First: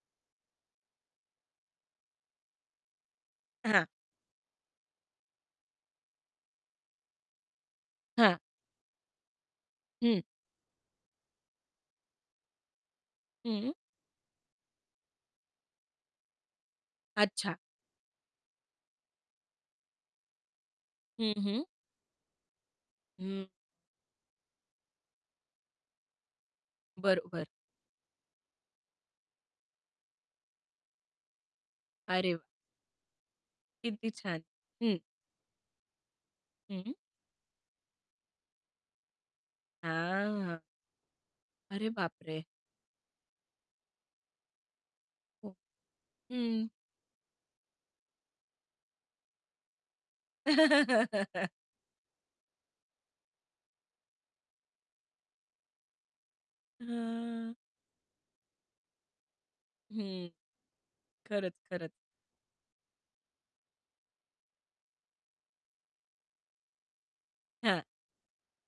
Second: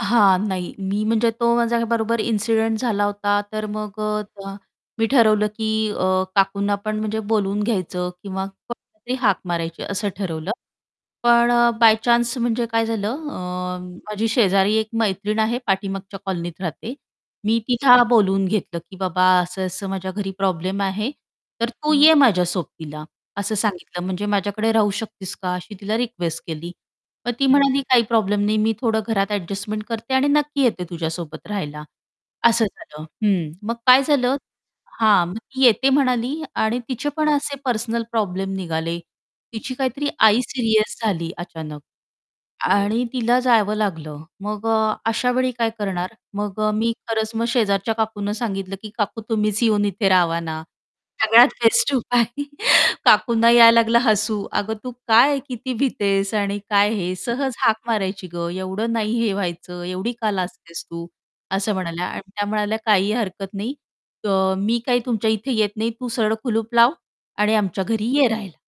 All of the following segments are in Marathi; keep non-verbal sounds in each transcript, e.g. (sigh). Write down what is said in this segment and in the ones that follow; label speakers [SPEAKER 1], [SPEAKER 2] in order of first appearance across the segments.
[SPEAKER 1] हां. नाही मी म्हणजे तो माझ्याबरोबर इन्सिडेंट झाला होता, तर
[SPEAKER 2] हां.
[SPEAKER 1] मग अ, त्या मी ठरवलं, की काकूंना अ, पण म्हणजे बोलून घ्यायचं
[SPEAKER 2] हां.
[SPEAKER 1] किंवा कोणाला तरी हाक मारायची असं
[SPEAKER 2] हं.
[SPEAKER 1] ठरवलं. पण अ, बाय चान्स म्हणजे काय झालं
[SPEAKER 2] हं.
[SPEAKER 1] अ, माझी शेजारी एक मैत्रीण आहे, पाठीमागच्या कॉलनीत राहते.
[SPEAKER 2] अच्छा.
[SPEAKER 1] मी तिला बोलवून घेतलं, की "बाबा असं-असं माझ्या घरी प्रॉब्लेम आहे.
[SPEAKER 2] हं, हं.
[SPEAKER 1] तर तू ये माझ्या सोबतीला"
[SPEAKER 2] हं.
[SPEAKER 1] असं सांगितलं. "म्हणजे माझ्याकडे राहू शकतेस का?" अशी तिला रिक्वेस्ट केली. मग ती
[SPEAKER 2] बरोबर.
[SPEAKER 1] म्हणाली, "काही प्रॉब्लेम नाही मी थोडं घरात एडजस्टमेंट करते आणि नक्की येते तुझ्यासोबत राहायला."
[SPEAKER 2] अरे व
[SPEAKER 1] असं झालं. हं. मग काय
[SPEAKER 2] किती
[SPEAKER 1] झालं?
[SPEAKER 2] छान. हं.
[SPEAKER 1] हां. मग ती "येते" म्हणाली आणि
[SPEAKER 2] हं.
[SPEAKER 1] तिचे पण असे पर्सनल प्रॉब्लेम निघाले. तिची काहीतरी आई
[SPEAKER 2] हां.
[SPEAKER 1] सीरियस झाली अचानक
[SPEAKER 2] अरे बाप रे!
[SPEAKER 1] आ आणि तिला जावं लागलं. मग अ, अशावेळी
[SPEAKER 2] हो.
[SPEAKER 1] काय करणार? मग
[SPEAKER 2] हं.
[SPEAKER 1] अ, मी खरंच मग शेजारच्या काकूंना सांगितलं, की "काकू तुम्हीच येऊन इथे राहावा ना" सगळ्यात
[SPEAKER 2] (laughs)
[SPEAKER 1] बेस्ट उपाय (chuckles) काकूंना यायला लागला हसू. "अगं तू काय किती भितेस आणि काय हे
[SPEAKER 2] हां.
[SPEAKER 1] सहज हाक मारायची गं एवढं नाही हे व्हायचं, एवढी
[SPEAKER 2] हं.
[SPEAKER 1] का लाजतेस तू?"
[SPEAKER 2] खरंच,
[SPEAKER 1] असं
[SPEAKER 2] खरंच.
[SPEAKER 1] म्हणाल्या आणि त्या म्हणाल्या, "काही हरकत नाही, तर मी काय तुमच्या इथे येत नाही तू सरळ कुलूप लाव आणि
[SPEAKER 2] हां.
[SPEAKER 1] आमच्या घरी ये राहिला"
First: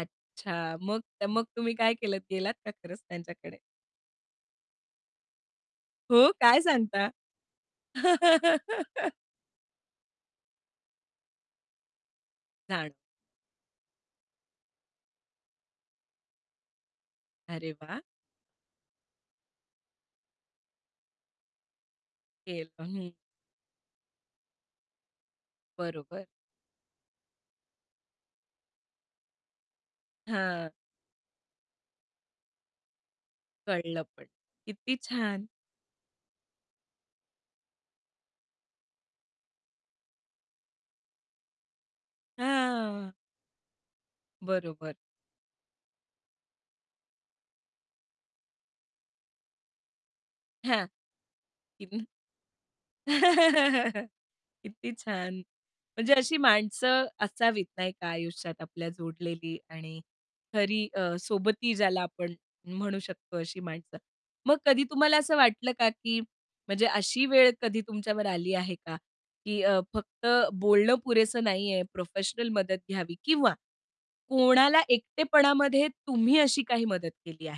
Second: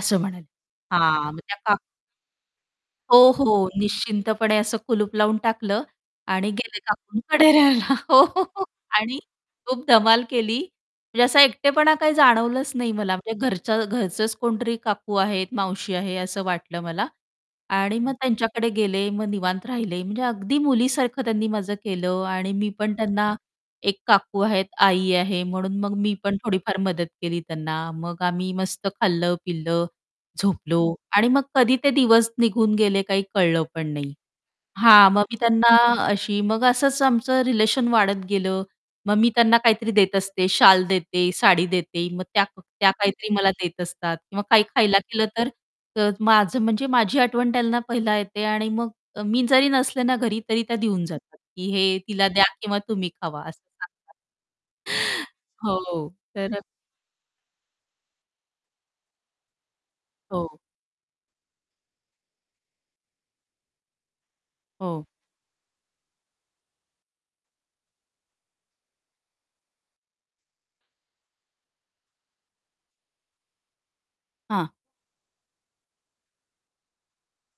[SPEAKER 1] असं म्हणाले.
[SPEAKER 2] मग तर
[SPEAKER 1] हां. मग
[SPEAKER 2] मग
[SPEAKER 1] त्या
[SPEAKER 2] तुम्ही
[SPEAKER 1] काक
[SPEAKER 2] काय केलत गेलात का खरंच
[SPEAKER 1] हो,
[SPEAKER 2] त्यांच्याकडे?
[SPEAKER 1] हो. निश्चिंतपणे असं कुलूप लावून टाकलं
[SPEAKER 2] हो.
[SPEAKER 1] आणि
[SPEAKER 2] काय
[SPEAKER 1] गेले
[SPEAKER 2] सांगता?
[SPEAKER 1] काकूंकडे राहायला. हो, हो, हो.
[SPEAKER 2] (laughs)
[SPEAKER 1] आणि खूप धमाल केली. म्हणजे असा एकटेपणा काही जाणवलंच नाही
[SPEAKER 2] छान.
[SPEAKER 1] मला. म्हणजे घरच्या घरचंच कोणीतरी काकू आहेत, मावशी आहे असं वाटलं मला.
[SPEAKER 2] अरे
[SPEAKER 1] आणि
[SPEAKER 2] वाह!
[SPEAKER 1] मग त्यांच्याकडे गेले, मग निवांत राहिले. म्हणजे अगदी मुलीसारखं त्यांनी माझं केलं आणि मी
[SPEAKER 2] केलं.
[SPEAKER 1] पण
[SPEAKER 2] हं.
[SPEAKER 1] त्यांना एक काकू आहेत, आई आहे म्हणून मग मी
[SPEAKER 2] बरोबर.
[SPEAKER 1] पण थोडीफार मदत केली त्यांना. मग आम्ही मस्त खाल्लं-पिल्लं,
[SPEAKER 2] हां.
[SPEAKER 1] झोपलो. आणि मग कधी ते दिवस निघून गेले काही कळलं पण
[SPEAKER 2] कळलं
[SPEAKER 1] नाही.
[SPEAKER 2] पण. किती
[SPEAKER 1] हां. मग मी
[SPEAKER 2] छान!
[SPEAKER 1] त्यांना अशी मग असंच आमचं रिलेशन वाढत गेलं. मग मी त्यांना काहीतरी देत असते शाल देते, साडी देते. मग त्या त्या
[SPEAKER 2] हां.
[SPEAKER 1] काहीतरी मला देत असतात किंवा काही
[SPEAKER 2] बरोबर.
[SPEAKER 1] खायला केलं तर अ, माझं म्हणजे माझी आठवण त्यांना पहिला येते. आणि मग अ, मी जरी नसले ना, घरी तरी त्या
[SPEAKER 2] हां.
[SPEAKER 1] देऊन जातात, की हे
[SPEAKER 2] (unintelligible)
[SPEAKER 1] तिला द्या किंवा तुम्ही खावा असं
[SPEAKER 2] (laughs)
[SPEAKER 1] सांगतात.
[SPEAKER 2] किती छान.
[SPEAKER 1] हो.
[SPEAKER 2] म्हणजे अशी
[SPEAKER 1] तर
[SPEAKER 2] माणसं असावीत, नाही का. आयुष्यात आपल्या जोडलेली आणि
[SPEAKER 1] हो.
[SPEAKER 2] खरी अ, सोबती ज्याला आपण म्हणू शकतो, अशी माणसं. मग कधी
[SPEAKER 1] हो.
[SPEAKER 2] तुम्हाला असं वाटलं का, की म्हणजे अशी वेळ कधी तुमच्यावर आली आहे का? की अ, फक्त बोलणं पुरेसं नाही आहे प्रोफेशनल मदत घ्यावी किंवा
[SPEAKER 1] हां.
[SPEAKER 2] कोणाला एकटेपणामध्ये तुम्ही अशी काही मदत केली आहे?